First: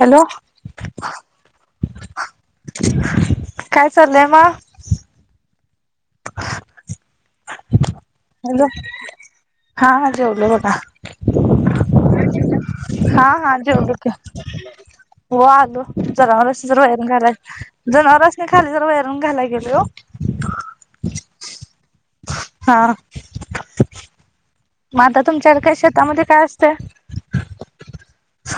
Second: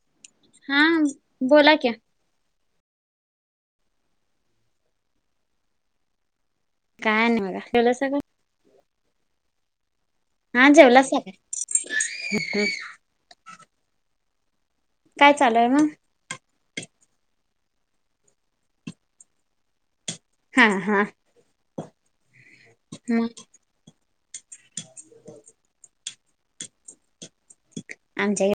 Hello हा बोला की काय चाललंय म [unintelligible] काय नाय बघा केलं सगळं हां हां हा [unintelligible] हां हां जेवलो जेवला सगळं की [unintelligible] काय हो चालू आहे आलो मग जनावरास्नी बाहेर घरात जनावरास्नी खाली जरा वैरण घालाय गेलोय ओ हा हा हा मग म आता तुमच्याकडं कशे शतामध्ये काय असतय आमच्या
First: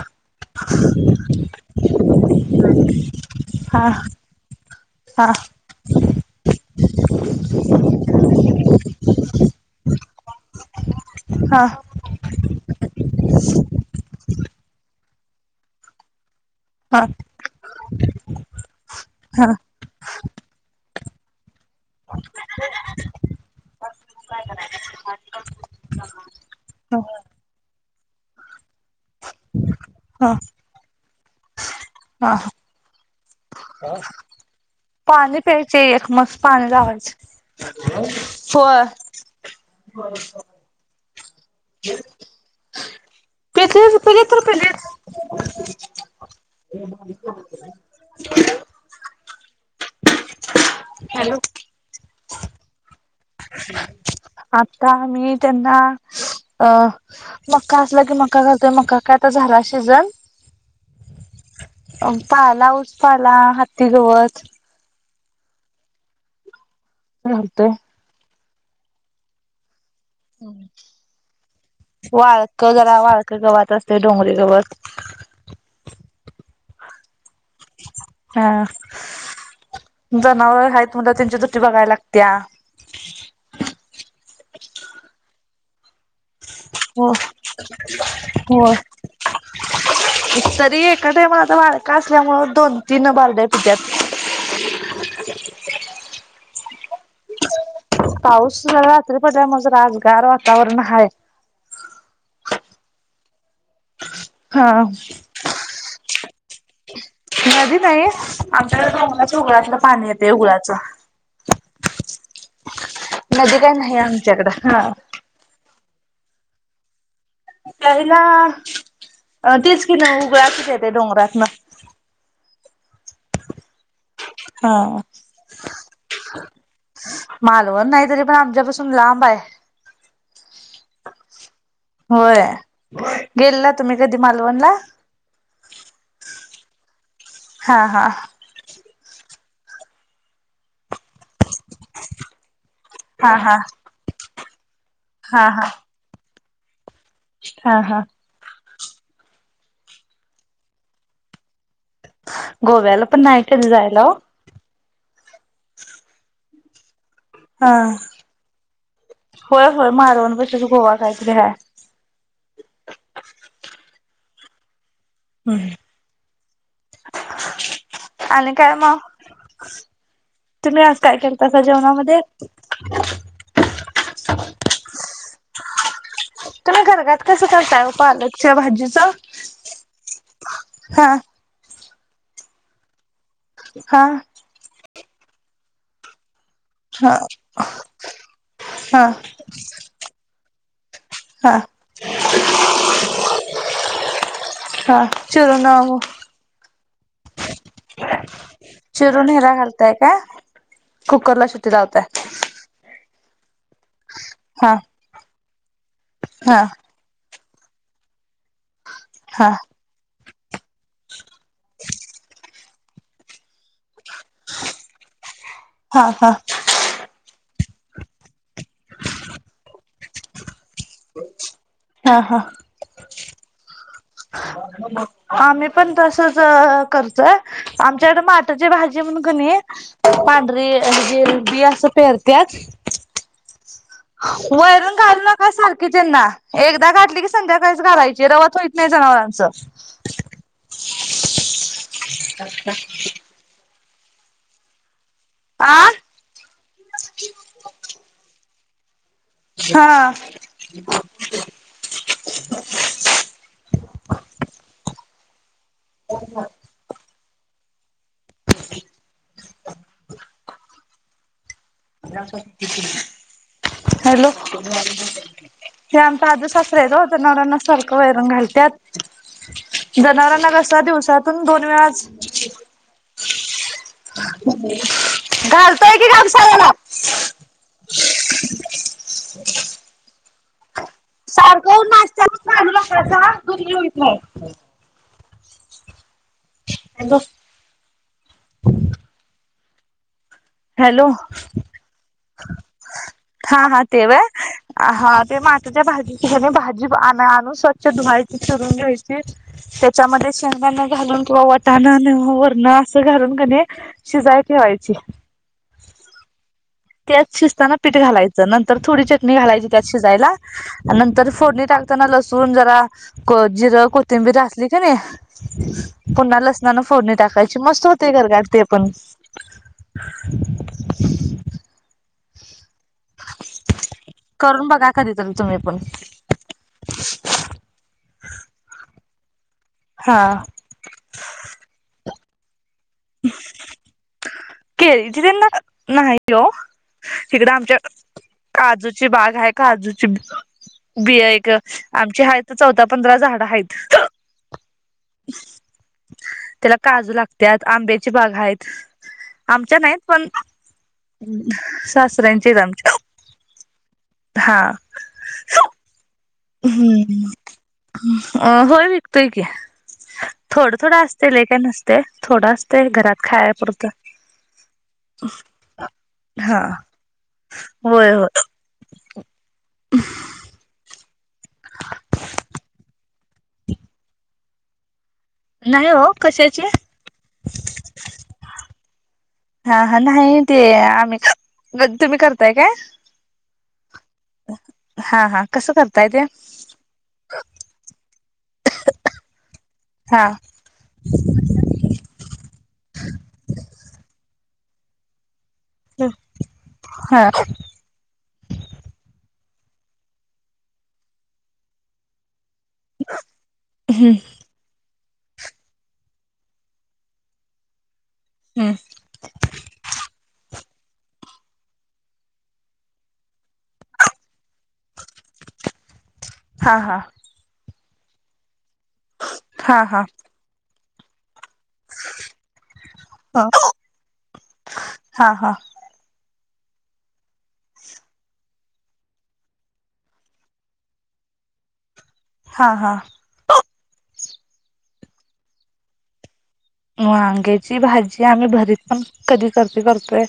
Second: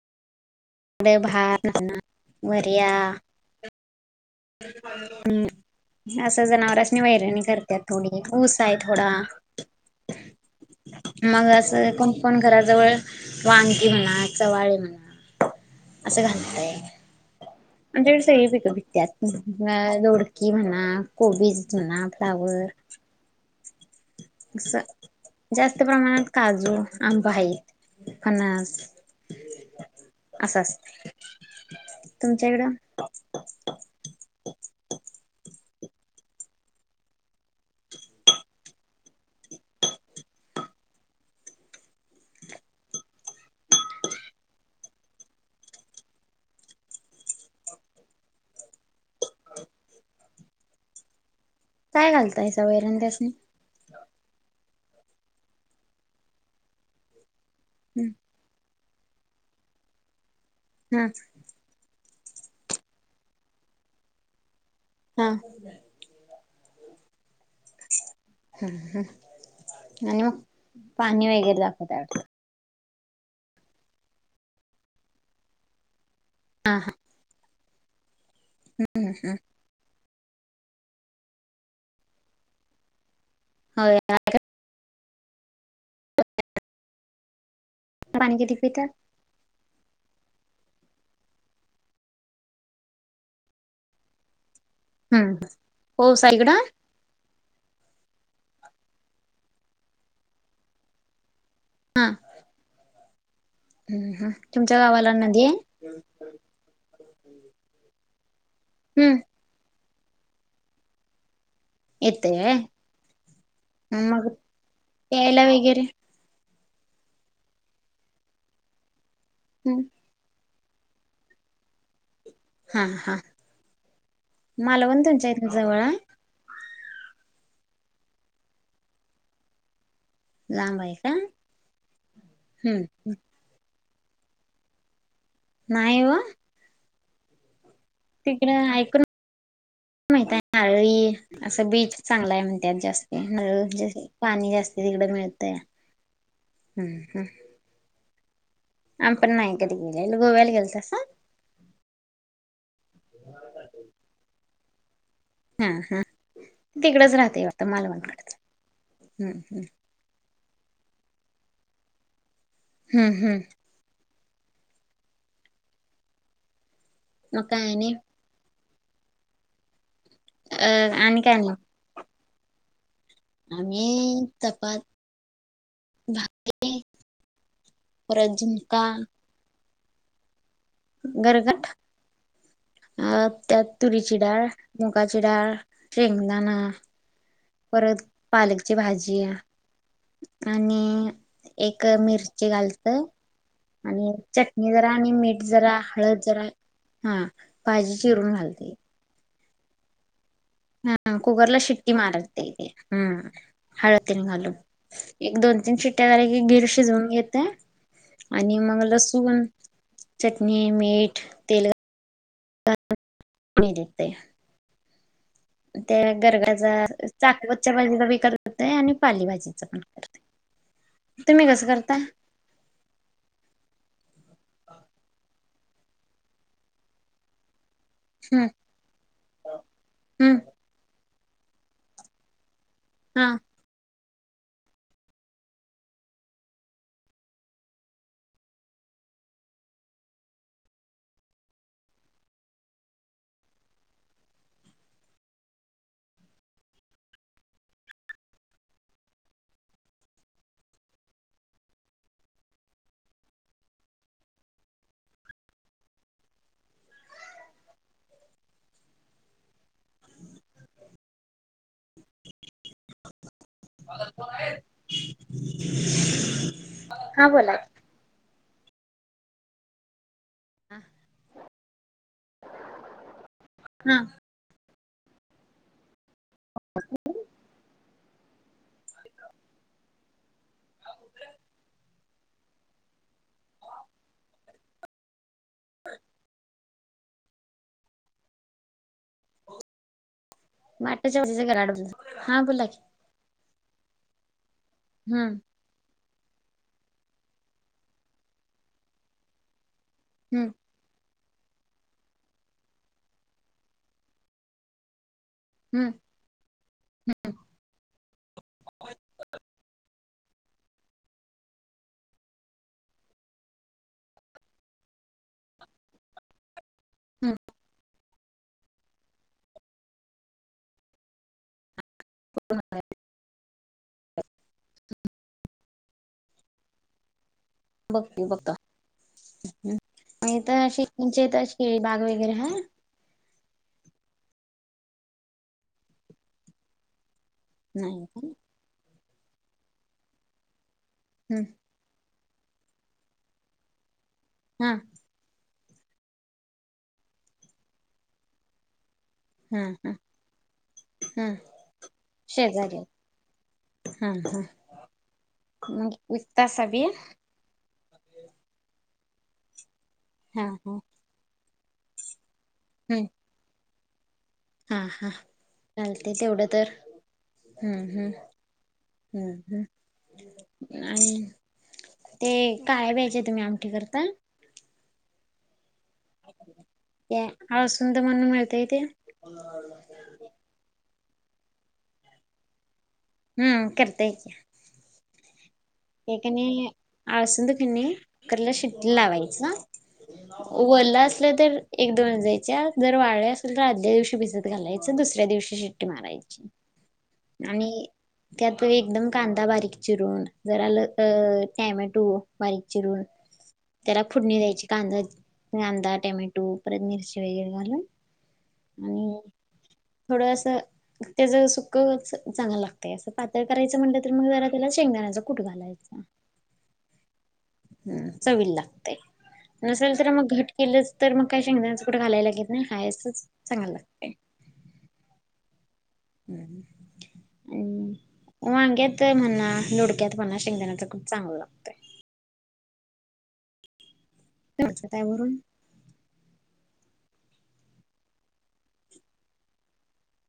[unintelligible] वर या हा हा ह् असं जनावरासनी वैरणी करत्यात थोडी, ऊस आहे थोडा. मग हा असं कोणकण घराजवळ वांगी म्हणा चवाळे म्हणा असं घाला हा [inaudible] आमच्याकडे सगळी पिके पिकत्यात दोडकी म्हणा कोबीज जुना फ्लावर अस जास्त प्रमाणात काजू हा आंबा हायत फणस हा असं असतय ह [unintelligible] हा... पाणी प्याय [inaudible] [unintelligible] बरोबर [inaudible] कती पले तर पले [unintelligible] [inaudible] [inaudible] हॅलो काय घालताय सा वैरण त्यासणी [inaudible] ता -मी -त्यांना अ मक्का असला हम्म की मक्का घालतोय मक्का काय तर झाला शीजन. हा पाला- उ -ऊस पाला हन्ती गवत म्ह.. म्हणतोय. [unintelligible] हम्म हम् [unintelligible] आणि मग पाणी वगैरे दाखवतव वाळक वाळक गवात असते डोंगरी गवात [inaudible] आ. हा. [inaudible] हा.... हा [inaudible] जनावर आहेत म्हणत्यावर - त्यांची डुटी बघाय लागत्या [inaudible] हो.. [unintelligible] [inaudible] हो... पाणी किती हो पितात? [inaudible] तरी एका ट मला आता वाडका असल्यामुं दोन तीन बारड तद्यात [unintelligible] हम्म हो साईगड. [unintelligible] पाऊस जरा रात्री पडल्या मुळ जरा आज गार वातावरण हाय [inaudible] हम्म हम् हम हा तुमच्या गावाला नदी आय [inaudible] नदी नाही [inaudible] आमच्या कड हम्म डोंगणाच्या उगळातल [unintelligible] पाणी येतय गुळाचं येतय नदी काय नाही वय- मग आमच्याकडं हा यायला वगैरे पहिला [inaudible] अ हम्म तीस किलो उगळा कि [inaudible] ते डोंगरातन हा- हा हा मालवण तुमच्या इथनं जवळ हाय? [inaudible] मालवण नाही, तरी पण आमच्यापासून लांब हाय. लांब आहे का? होय हम्म गेलात् तुम्ही कधी मालवणला नाही व. हा हा तिकडं ऐकून माहिताय नारळी असं बीच चांगला आहे म्हण त्यात जास्त हा हा हाय [unintelligible] पाणी जास्त आहे. तिकडं हा मिळतंया. हा हा हा आम्ही पण नाय गेलेलो कधी. गोव्याला गेलतासा? गोव्याला पण नाही कधी जायला ओ. हा हा तिकडंच राहत हा हम्म होय होय मालवण प गोवा कायतरी हाय. हम्म हम्म हम मग काय आणि? आणि काय मग? अ तुम्ही आज काय आणि नाही करतासा जेवणामधे? [inaudible] मी आता भात भा ताई गरगाट कसं करताय ओ पालकच्या भाजीचं. [inaudible] गरगाट अ त्यात हा तुरीची डाळ ची डाळ शेंगदाणा हा परत पालकची हा भाजी आहे. आणि हा एक मिरची घालतं. आणि चटणी जरा हा आणि मीठ जरा चिरून हळद जरा. हम् भाजी चिरून घालते. करताय काय? हम कुकरला कुगर्ला शिट्टी शि्टी लावताय मारते हम् हळद घालून हा एक दोन जे त्याकी हा गिरशजऊन येत. आणि मग रसवण हा चटणी मीठ तल मी देखते. हा त्या हा गरगाचा चाकवत. च्या भाजीचा बी करतेय. आणि पाली भाजीच पण करते. तुम्ही कसं करता? हा हा आमही पण तसच करचय. आमच्याकडे हम्म माटरची भाजी म्हण काणी हम्म पांढरी जे बी असं पेरतत हा वैरून घालू नका सारखी त्यांना एकदा गाठली की संध्याकाळीच घालायची रवत होईत नाही जनावरांच. आं हा हा [unintelligible] हॅलो हे आमता आज ससर यचा होत नवऱ्यांना सारखं वैरून घालत. त्या जां असत दिवसातून दोन वेळा वा [inaudible] हम घालतोय की घाल [inaudible] [unintelligible] चालू दुर बी हुत नाय. हो [inaudible] यंदो [inaudible] माट्याच्या बाज घराड ब हा बोला क [unintelligible] [inaudible] हा हा तेव हा ते मातीच्या भाजी ह्याने भाजी आण आणून स्वच्छ धुवायची चिरून घ्यायची. च्यामध्ये हम्म शेंगदाण घालून किंवा वटाण किंवा वरण असं घालून कनइ शिजाय ठेवायची. हम्म त्याच शिजताना मिठ घालायच नंतर कनी चटणी घालायची त्यात शिजायला आणि नंतर फोडणी टाकून लसुण जरा जिरं कोथिंबीर घातली कधी पुन्हा लसुण फोडणी हम्म टाकायची मस्त ते घर काढते आपण [inaudible] करून बघा कधीतरी तुम्ही पण [unintelligible] बगतो बगतो हा मग इथ शेती [inaudible] तथ अशी खेळी बाग वगैरे हम [unintelligible] [inaudible] केळीची देंड नाहीती ओ तिकडं आमच्या नाही काय? काजूची ची बाग आहे काजूची बिया हम्म एक आम चे आहेत चौदा पंधरा झाड आहेत हम त्याला काजू लागत्यात आंब्याची बाग आहेत हा आमच्या हा नाहीत पण, हा सासऱ्यांचेच शेजारी आहेत. आमच्या हा मग विकतासा बी? हम्म अ होय विकतोय की हा थोडं हा थोडं असतील एक ते नसतय थोडं असतय हम्म घरात खाया पुुरतं. हा हा चालते तेवढं हा तर हम्म हम्म होय होय हम्म हम्म आणि ते काय [unintelligible] तुम्ही आमटी करता? नाही हो कशाची आ सुंदर बनवून मिळतय ते इथे. हा हा नाही ते आम्ही. - तुम्ही करताय काय? हम्म करता य की. हा हा कसं करताय ते कनी [unintelligible] कुकरला शिट्टी लावायचं हा वल्ल असलं तर एक दोन जायचे वाळले असेल तर आदल्या दिवशी भिज घालायचं दुसऱ्या दिवशी ते शिट्टी मारायची हा आणि त्या तू एकदम का बारीक चिरून जरा आलं त टॅमॅटो बारीक चिरून त्याला हम्म फुडणी द्यायची कांदा कांदा, टोमॅटो, परत मिरची वगैर घालून हम्म आणि थोडस त्याच सुक चांगलं लागतंय असं पातळ करायचं म्हणल तर मग जरा त्याला शेंगदाण्याच कुट घालायचा. हा हा. हम्म् चवीला. ते हा नसेल हा तर मग घट केलंच- तर मग काय शेंगदाण्याच कूट घालायला लागत नाही. हाय असंच हा चांगल लागतय. हा वांग्यात म्हना, दोडक्यात म्हना शेंगदाण्याच कूट चांगलं लागतय. हा हा. [unintelligible] वरून वांग्याची भाजी, आम्ही भरीत पण कधीतरी करतोय.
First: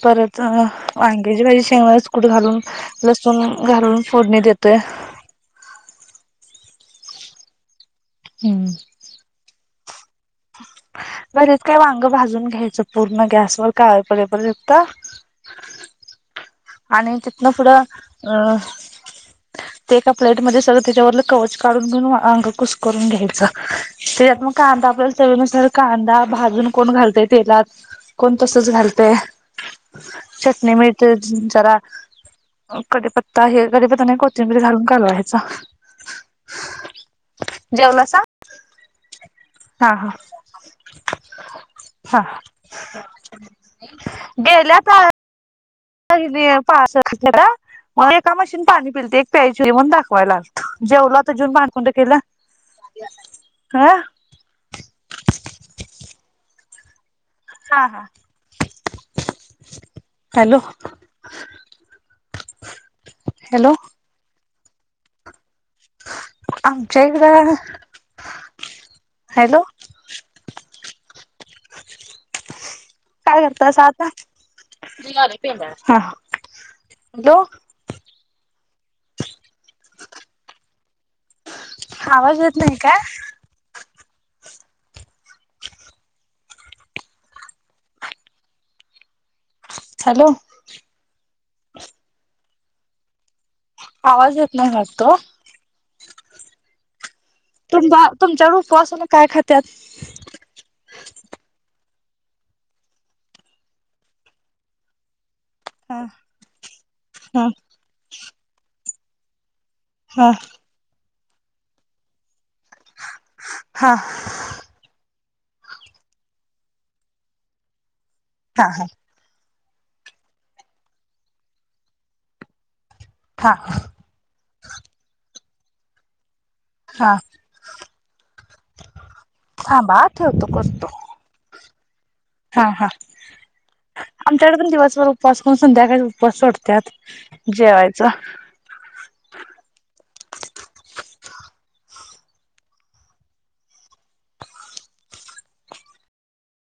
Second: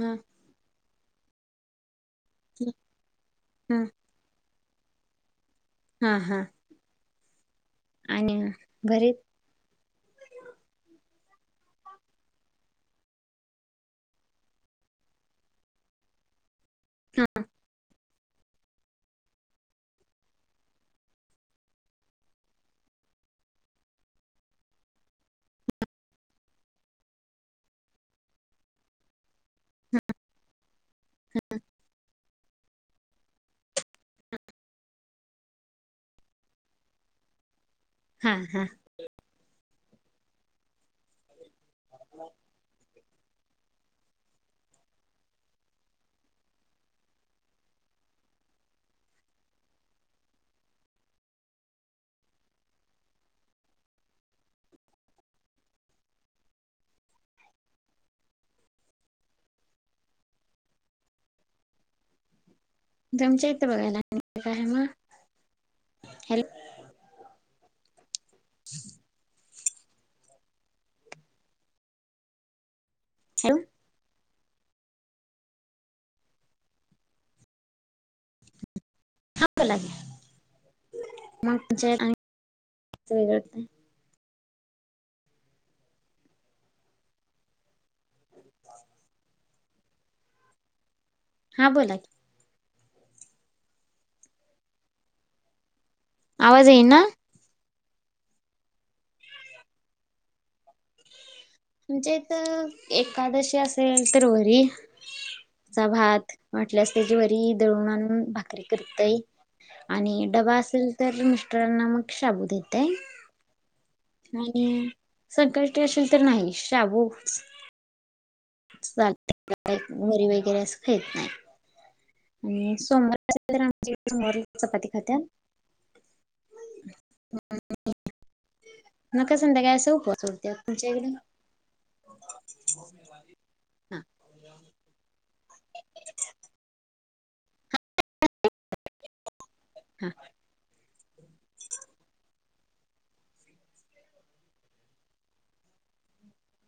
हा परत अ वांग्याची भाजी [unintelligible] कूट घालून, लसूण हा घालून फोडणी देत ते हा हा आणि घरी भरीत काय वांग भाजून घ्यायचं पूर्ण गॅसवर काळ पडे पर्यंत. आणि तिथनं पुढं अ ते एका प्लेटमध्ये सगळं त्याच्यावरलं कवच काढून घेऊन अंग कुसकरून घ्यायचं, त्याच्यात मग का कांदा बल त्याच्यानुसार कांदा भाजून कोण घालतय तेलात, कोण तसच घालतय चटणी, मिठ [unintelligible] कढीपत्ता हे कढीपत्ता नाही कोथिंबीर घालून कालवायचा. जेवलासा? हा हा. हा हा. हा. गेल्यात [unintelligible] मग एका मशीन पाणी पिलती एक प्यायची म्हणून दाखवायला आलतो. जेवला आता जेवून भांडकुंड केलं हा हा हा हॅलो तुमच्या इथं हॅलो. बघायला आणि काय मग हॅलो आमच्या इकडं [unintelligible] हॅलो काय हॅलो करतस आता हा हॅलो हा कलाली मग जे आवाज येत नाही काय? [unintelligible] हॅलो हा बोला की आवाज येत नाही वाटतो ओ आवाज येई ना तुमजा तुमच्याकडे उपवासाला काय खात्यात? आमच्या इथ एकादशी असेल तर वरी चा हा भात वाटल्यास त्याची हा वरी दळून आणून भाकरी करत तइ आणि हा डबा असल तर मिस्टरांना मग शाबू देत हा आणि संकष्टी अशेल तर नाही शाबू हा चालतय [unintelligible] वरी वगैरे असं खाईत नाही ह्म्म सोमर हा [unintelligible] आमची सोमवारी चपाती खात्यात [unintelligible] हा मी काय संध्याकाळी असं थांबा हा उपवास सोडते ठेवतो आता करतो. तुमच्याइकडं. हा हा हा आमच्याकडं पण दिवसभर उपवास उपवास करून संध्याकाळी उपास सोडत्यात जेवायचं हा [inaudible]